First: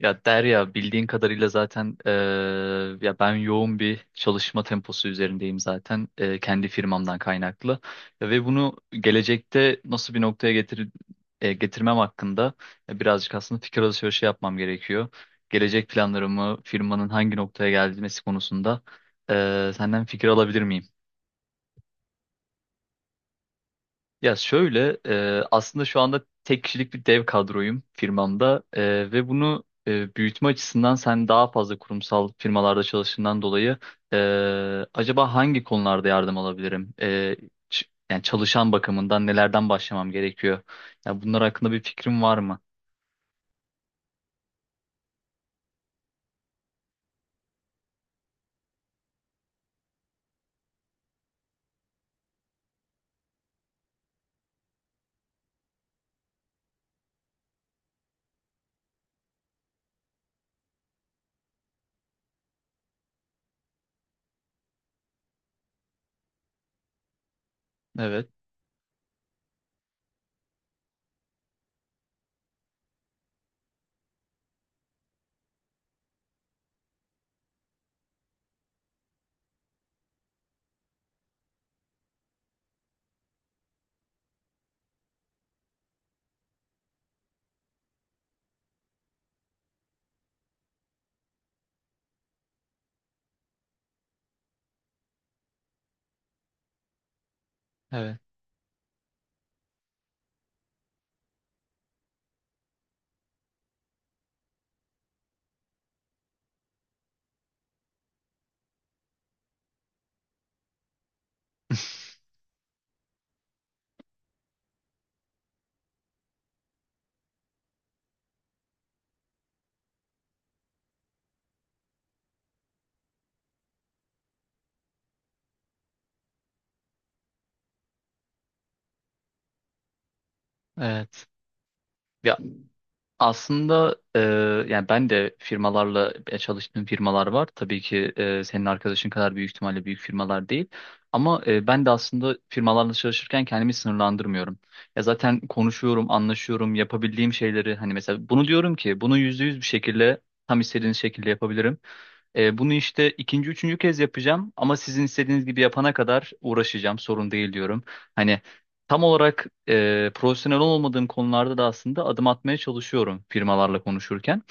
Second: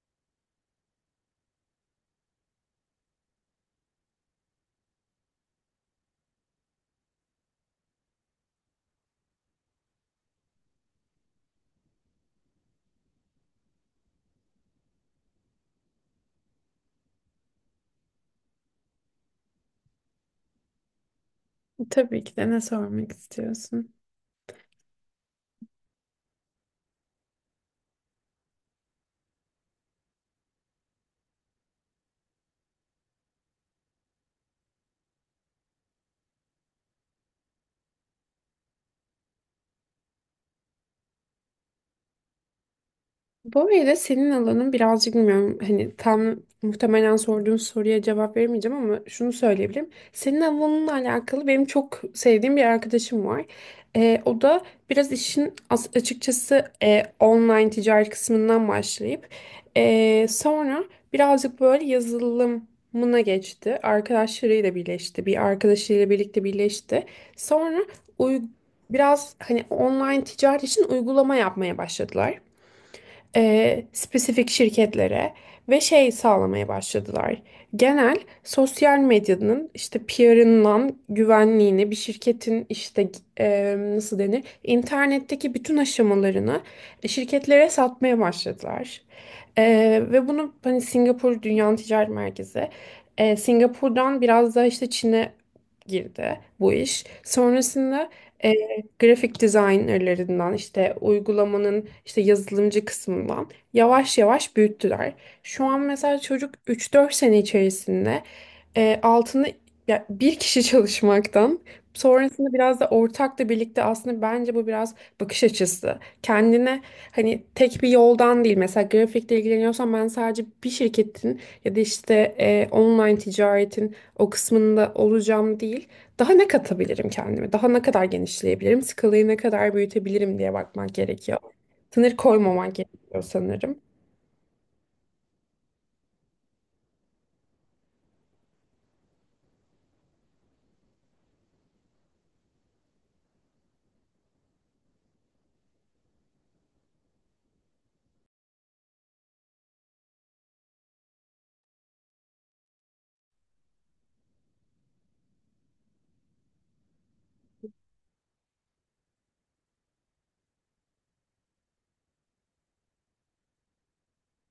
Ya Derya bildiğin kadarıyla zaten ya ben yoğun bir çalışma temposu üzerindeyim zaten, kendi firmamdan kaynaklı ve bunu gelecekte nasıl bir noktaya getirmem hakkında birazcık aslında fikir alışverişi yapmam gerekiyor. Gelecek planlarımı, firmanın hangi noktaya gelmesi konusunda senden fikir alabilir miyim? Tabii ki de ne sormak istiyorsun? Ya şöyle, aslında şu anda tek kişilik bir dev kadroyum firmamda, ve bunu büyütme açısından, sen daha fazla kurumsal firmalarda çalıştığından dolayı e, acaba hangi konularda yardım alabilirim? Ç- yani çalışan bakımından nelerden başlamam gerekiyor? Ya bunlar hakkında bir fikrim var mı? Böyle senin alanın birazcık bilmiyorum hani tam muhtemelen sorduğun soruya cevap veremeyeceğim ama şunu söyleyebilirim. Senin alanınla alakalı benim çok sevdiğim bir arkadaşım var. O da biraz açıkçası online ticaret kısmından başlayıp sonra birazcık böyle yazılımına geçti. Arkadaşlarıyla birleşti. Bir arkadaşıyla birlikte birleşti. Sonra Evet, uy- biraz hani online ticaret için uygulama yapmaya başladılar, spesifik şirketlere ve şey sağlamaya başladılar. Genel sosyal medyanın işte PR'ından güvenliğini bir şirketin işte, nasıl denir, internetteki bütün aşamalarını şirketlere satmaya başladılar. E, Ve bunu hani Singapur Dünya Ticaret Merkezi, Singapur'dan biraz daha işte Çin'e girdi bu iş. Sonrasında evet, grafik designerlarından işte uygulamanın işte yazılımcı kısmından yavaş yavaş büyüttüler. Şu an mesela çocuk üç dört sene içerisinde, altında ya bir kişi çalışmaktan sonrasında biraz da ortakla birlikte aslında bence bu biraz bakış açısı. Kendine hani tek bir yoldan değil, mesela grafikle ilgileniyorsan ben sadece bir şirketin ya da işte, online ticaretin o kısmında olacağım değil, daha ne katabilirim kendime? Daha ne kadar genişleyebilirim? Skalayı ne kadar büyütebilirim diye bakmak evet. gerekiyor. Sınır Ya koymaman gerekiyor sanırım. aslında, yani ben de firmalarla, çalıştığım firmalar var. Tabii ki senin arkadaşın kadar büyük ihtimalle büyük firmalar değil. Ama ben de aslında firmalarla çalışırken kendimi sınırlandırmıyorum. Ya zaten konuşuyorum, anlaşıyorum, yapabildiğim şeyleri, hani mesela bunu diyorum ki, bunu yüzde yüz bir şekilde tam istediğiniz şekilde yapabilirim. Bunu işte ikinci, üçüncü kez yapacağım ama sizin istediğiniz gibi yapana kadar uğraşacağım, sorun değil diyorum. Hani tam olarak profesyonel olmadığım konularda da aslında adım atmaya çalışıyorum firmalarla konuşurken.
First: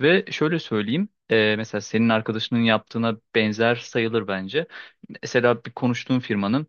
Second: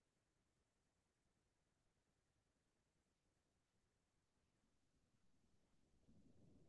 Ve şöyle söyleyeyim, mesela senin arkadaşının yaptığına benzer sayılır bence. Mesela bir konuştuğum firmanın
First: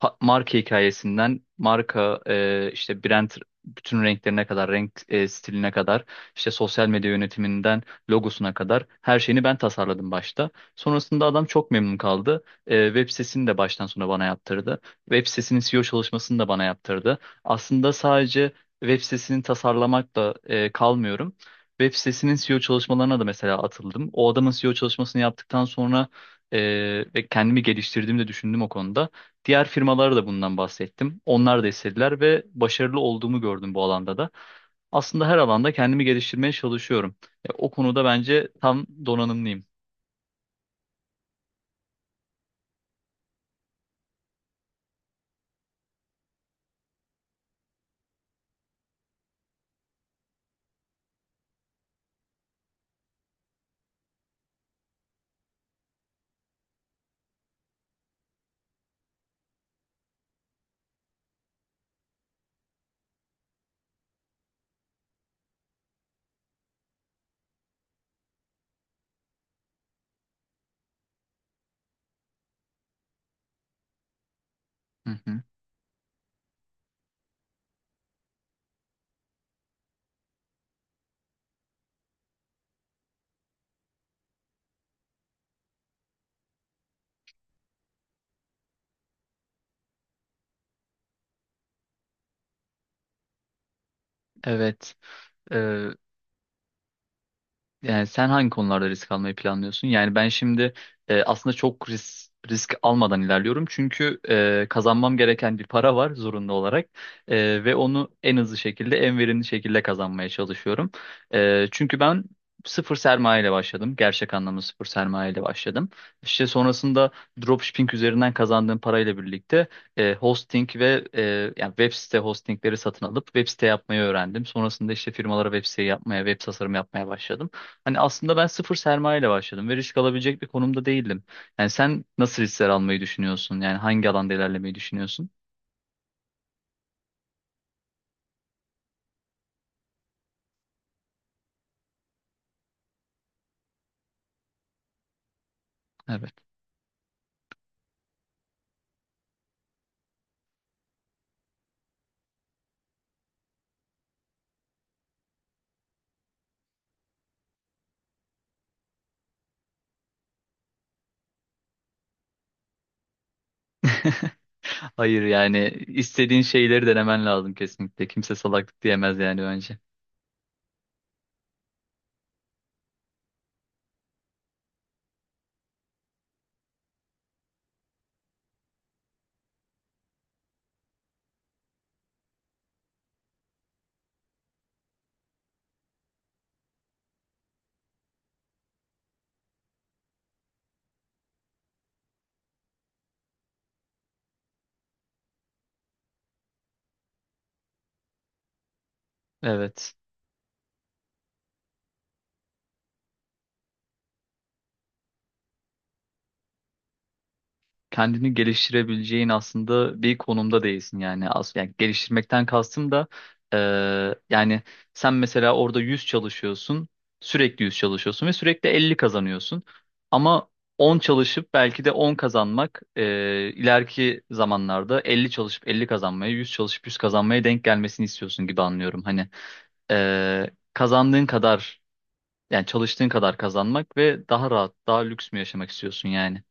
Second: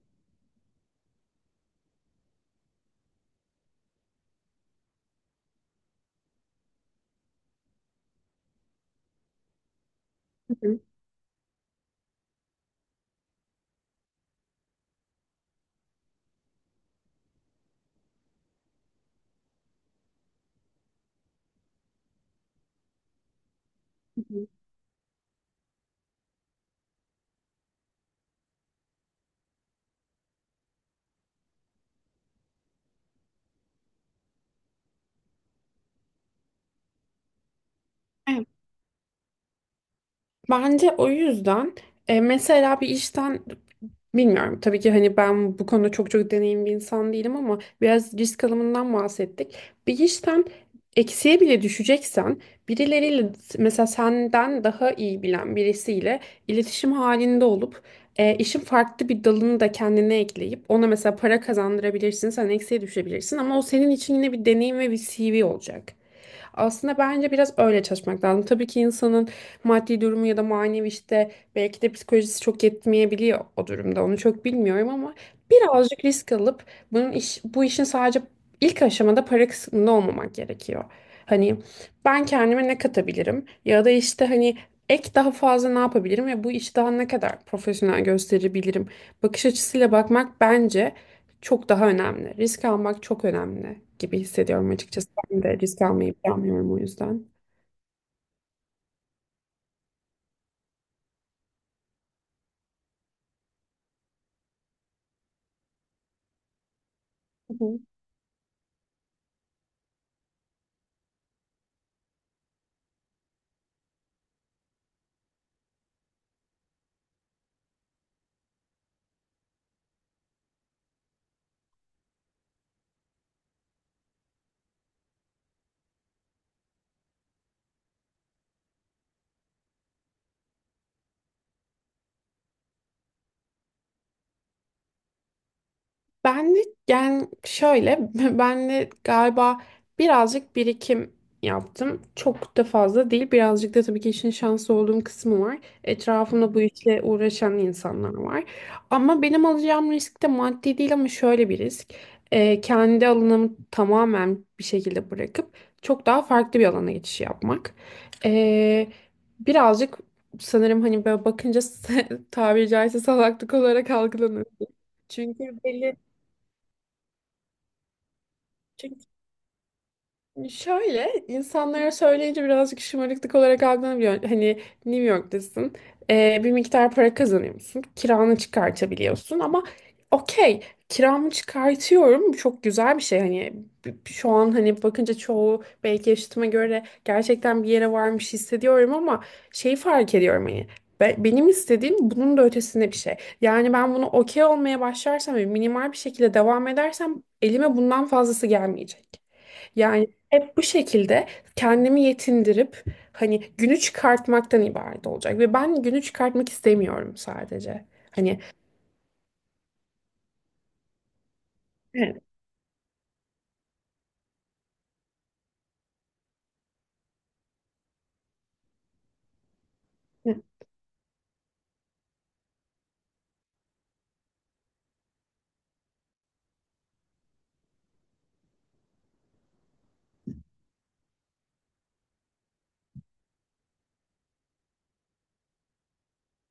marka hikayesinden, marka işte brand, bütün renklerine kadar, renk stiline kadar, işte sosyal medya yönetiminden logosuna kadar her şeyini ben tasarladım başta. Hı hı, Sonrasında adam çok memnun kaldı. Web sitesini de baştan sona bana yaptırdı. Web sitesinin SEO çalışmasını da bana yaptırdı. Aslında sadece web sitesini tasarlamakla kalmıyorum. Web sitesinin SEO çalışmalarına da mesela atıldım. O hı adamın SEO çalışmasını yaptıktan sonra e, ve kendimi geliştirdiğimi de düşündüm o konuda. Diğer firmalara da bundan bahsettim. Onlar da istediler ve başarılı olduğumu gördüm bu alanda da. Aslında her alanda kendimi geliştirmeye çalışıyorum. O konuda hı. bence tam donanımlıyım. Bence o yüzden, mesela bir işten bilmiyorum tabii ki hani ben bu konuda çok çok deneyimli bir insan değilim ama biraz risk alımından bahsettik. Bir işten eksiye bile düşeceksen birileriyle, mesela senden daha iyi bilen birisiyle iletişim halinde olup, işin farklı bir dalını da kendine ekleyip ona mesela para kazandırabilirsin, sen eksiye düşebilirsin ama o senin için yine bir deneyim ve bir CV olacak. Aslında bence biraz öyle çalışmak lazım. Tabii ki insanın maddi durumu ya da manevi işte belki de psikolojisi çok yetmeyebiliyor o durumda. Onu çok bilmiyorum Hı ama hı. birazcık risk alıp bunun iş, bu işin sadece ilk aşamada para kısmında olmamak gerekiyor. Hani ben kendime ne katabilirim ya da işte hani ek daha fazla ne yapabilirim ve bu işi daha ne kadar profesyonel gösterebilirim bakış açısıyla bakmak bence çok daha önemli. Risk almak çok önemli gibi hissediyorum Evet. açıkçası. Ben de risk almayı planlıyorum o yüzden. Yani sen hangi konularda risk almayı planlıyorsun? Yani ben şimdi aslında çok risk almadan ilerliyorum. Çünkü kazanmam gereken bir para var zorunlu olarak. Hı Ve hı. onu en hızlı şekilde, en verimli şekilde kazanmaya çalışıyorum. Çünkü ben sıfır sermaye ile başladım. Gerçek anlamda sıfır sermaye ile başladım. İşte sonrasında dropshipping üzerinden kazandığım parayla birlikte hosting ve yani web site hostingleri satın alıp web site yapmayı öğrendim. Sonrasında işte firmalara web site yapmaya, web tasarım yapmaya başladım. Hani aslında ben sıfır sermayeyle başladım ve risk alabilecek bir konumda değildim. Yani sen nasıl riskler almayı düşünüyorsun? Yani hangi alanda ilerlemeyi düşünüyorsun? Benlik yani şöyle ben de galiba birazcık birikim yaptım. Çok da fazla değil. Birazcık da tabii ki işin şanslı olduğum kısmı var. Evet. Etrafımda bu işle uğraşan insanlar var. Ama benim alacağım risk de maddi değil ama şöyle bir risk. Kendi alanımı tamamen bir şekilde bırakıp çok daha farklı bir alana geçiş yapmak. Ee, Birazcık sanırım hani böyle bakınca tabiri caizse salaklık olarak algılanıyor. Hayır, Çünkü yani belli, istediğin şeyleri denemen lazım kesinlikle. Kimse salaklık çünkü diyemez yani bence. şöyle insanlara söyleyince birazcık şımarıklık olarak algılanabiliyor. Hani New York'tasın, bir miktar para kazanıyorsun, kiranı çıkartabiliyorsun ama okey, kiramı çıkartıyorum. Bu çok güzel bir şey. Hani şu an hani bakınca çoğu belki yaşıtıma göre gerçekten bir yere varmış hissediyorum ama şeyi fark ediyorum hani benim istediğim bunun da ötesinde bir şey. Yani ben bunu okey olmaya başlarsam ve minimal bir şekilde devam edersem elime bundan fazlası gelmeyecek. Evet. Yani hep bu şekilde kendimi yetindirip hani günü çıkartmaktan ibaret olacak ve ben günü çıkartmak istemiyorum sadece. Kendini Hani geliştirebileceğin aslında bir konumda değilsin yani. As yani evet, geliştirmekten kastım da yani sen mesela orada 100 çalışıyorsun, sürekli 100 çalışıyorsun ve sürekli 50 kazanıyorsun. evet. Ama 10 çalışıp belki de 10 kazanmak ileriki zamanlarda 50 çalışıp 50 kazanmaya, 100 çalışıp 100 kazanmaya denk gelmesini istiyorsun gibi anlıyorum. Hani kazandığın kadar, yani çalıştığın kadar kazanmak ve daha rahat, daha lüks mü yaşamak istiyorsun yani?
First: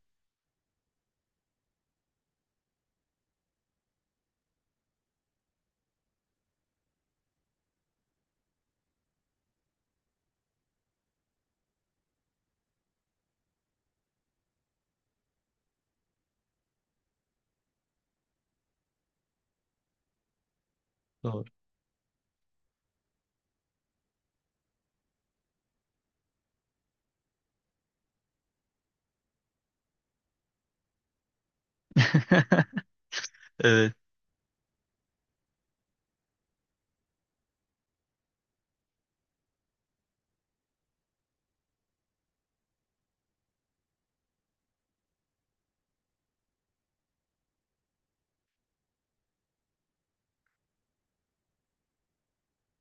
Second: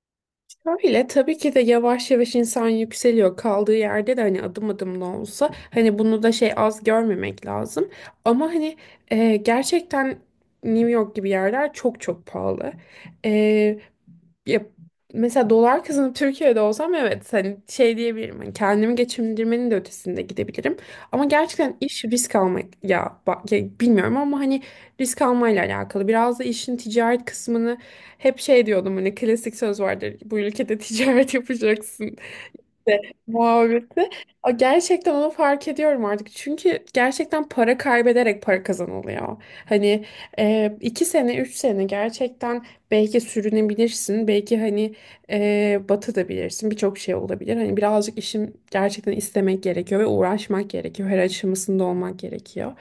Şöyle tabii ki de yavaş yavaş insan yükseliyor kaldığı yerde de hani adım adım da olsa hani bunu da şey az görmemek lazım. Ama hani, gerçekten New York gibi yerler çok çok pahalı. E, Ya, mesela dolar kazanıp Türkiye'de olsam evet hani şey diyebilirim. Hani kendimi geçindirmenin de ötesinde gidebilirim. Ama Doğru. gerçekten iş risk almak ya, bak, ya bilmiyorum ama hani risk almayla alakalı. Biraz da işin ticaret kısmını hep şey diyordum hani klasik söz vardır. Bu ülkede ticaret yapacaksın de Evet. muhabbeti. O gerçekten onu fark ediyorum artık. Çünkü gerçekten para kaybederek para kazanılıyor. Hani, iki sene, üç sene gerçekten belki sürünebilirsin. Belki hani, batabilirsin. Birçok şey olabilir. Hani birazcık işin gerçekten istemek gerekiyor ve uğraşmak gerekiyor. Her aşamasında olmak gerekiyor.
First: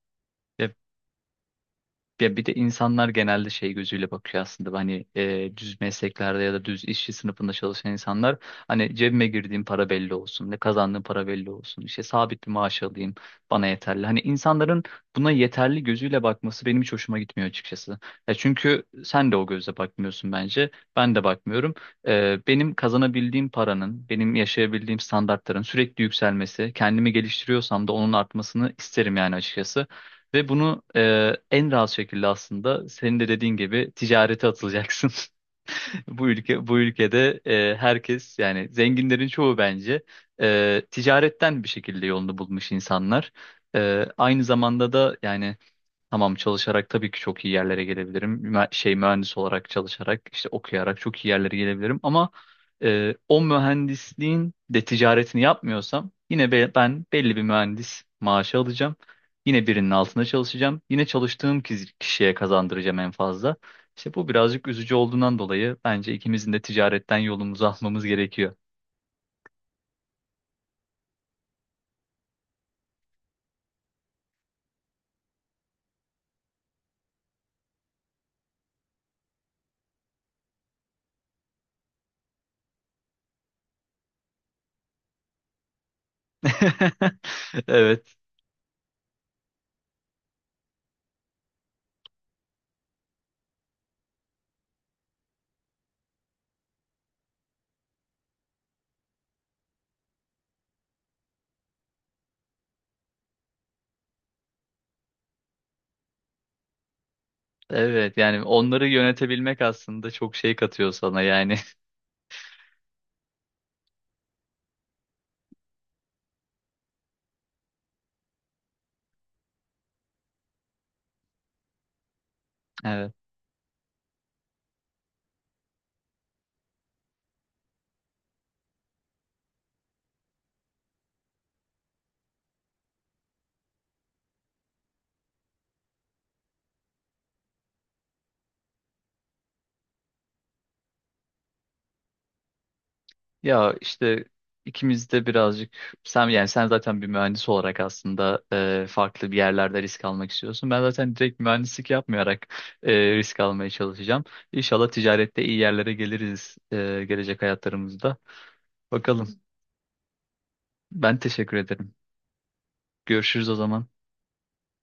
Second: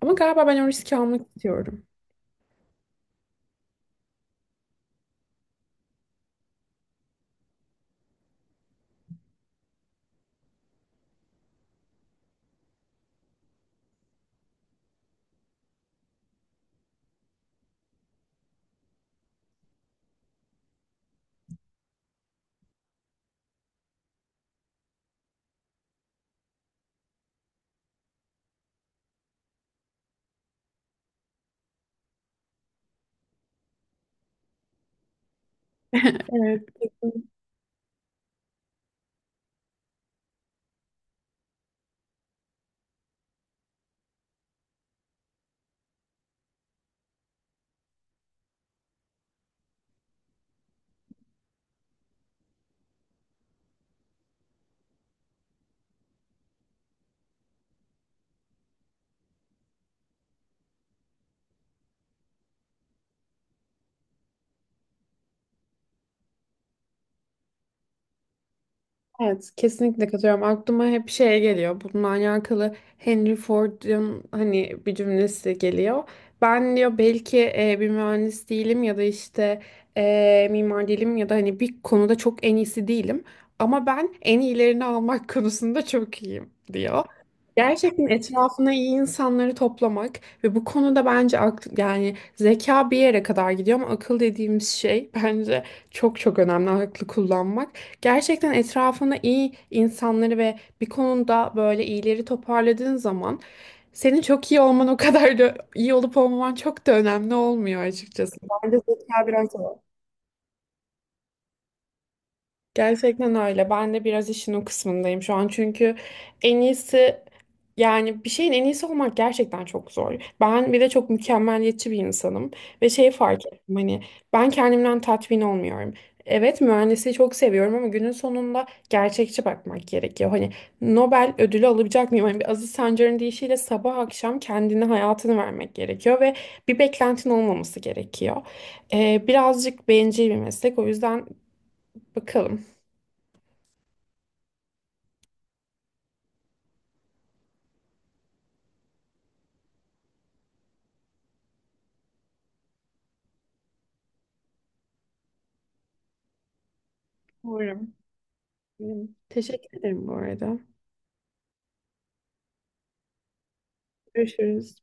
Ama galiba ben o Ya, riski almak istiyorum. ya bir de insanlar genelde şey gözüyle bakıyor aslında, hani düz mesleklerde ya da düz işçi sınıfında çalışan insanlar, hani cebime girdiğim para belli olsun, ne kazandığım para belli olsun, işte sabit bir maaş alayım bana yeterli. Hani insanların buna yeterli gözüyle bakması benim hiç hoşuma gitmiyor açıkçası. Ya çünkü sen de o gözle bakmıyorsun bence, ben de bakmıyorum. Benim kazanabildiğim paranın, benim yaşayabildiğim standartların sürekli yükselmesi, kendimi geliştiriyorsam da onun artmasını isterim yani açıkçası. Ve bunu, en rahat şekilde, aslında senin de dediğin gibi, ticarete atılacaksın. Bu Evet, kesin. ülkede herkes, yani zenginlerin çoğu bence ticaretten bir şekilde yolunu bulmuş insanlar. Aynı zamanda da yani, tamam, çalışarak tabii ki çok iyi yerlere gelebilirim. Mühendis olarak çalışarak, işte okuyarak çok iyi yerlere gelebilirim ama o mühendisliğin de ticaretini yapmıyorsam, yine ben belli bir mühendis maaşı alacağım. Yine birinin altında çalışacağım. Yine çalıştığım kişiye kazandıracağım en fazla. İşte bu birazcık üzücü olduğundan dolayı, bence ikimizin de ticaretten yolumuzu almamız gerekiyor. Evet, kesinlikle katılıyorum. Aklıma hep şey geliyor. Bununla alakalı Henry Ford'un hani bir cümlesi geliyor. Ben diyor belki, bir mühendis değilim ya da işte, mimar değilim ya da hani bir konuda çok en iyisi değilim. Ama ben en iyilerini almak konusunda çok iyiyim diyor. Gerçekten Evet. etrafına iyi insanları toplamak ve bu konuda bence akl yani zeka bir yere kadar gidiyor ama akıl dediğimiz şey bence çok çok önemli aklı kullanmak. Gerçekten etrafında iyi insanları ve bir konuda böyle iyileri toparladığın zaman senin çok iyi olman, o kadar da iyi olup olmaman çok da önemli olmuyor Evet, açıkçası. yani Bence onları zeka biraz yönetebilmek o. aslında çok şey katıyor sana yani. Gerçekten öyle. Ben de biraz işin o kısmındayım şu an. Çünkü en iyisi, yani bir şeyin en iyisi olmak gerçekten çok zor. Ben bir de çok mükemmeliyetçi bir insanım ve şeyi fark ettim hani ben kendimden tatmin olmuyorum. Evet, mühendisliği çok seviyorum ama günün sonunda gerçekçi bakmak gerekiyor. Hani Nobel ödülü alabilecek miyim? Hani bir Aziz Sancar'ın deyişiyle sabah akşam kendini hayatını vermek gerekiyor ve bir beklentin olmaması gerekiyor. Birazcık bencil bir meslek o yüzden, bakalım. Ya işte, ikimiz de birazcık, sen yani sen zaten bir mühendis olarak aslında farklı bir yerlerde risk almak istiyorsun. Ben zaten direkt mühendislik yapmayarak risk almaya çalışacağım. İnşallah ticarette iyi yerlere geliriz gelecek Umarım. hayatlarımızda. Umarım. Bakalım. Teşekkür ederim bu arada. Ben teşekkür ederim. Görüşürüz o zaman. Görüşürüz.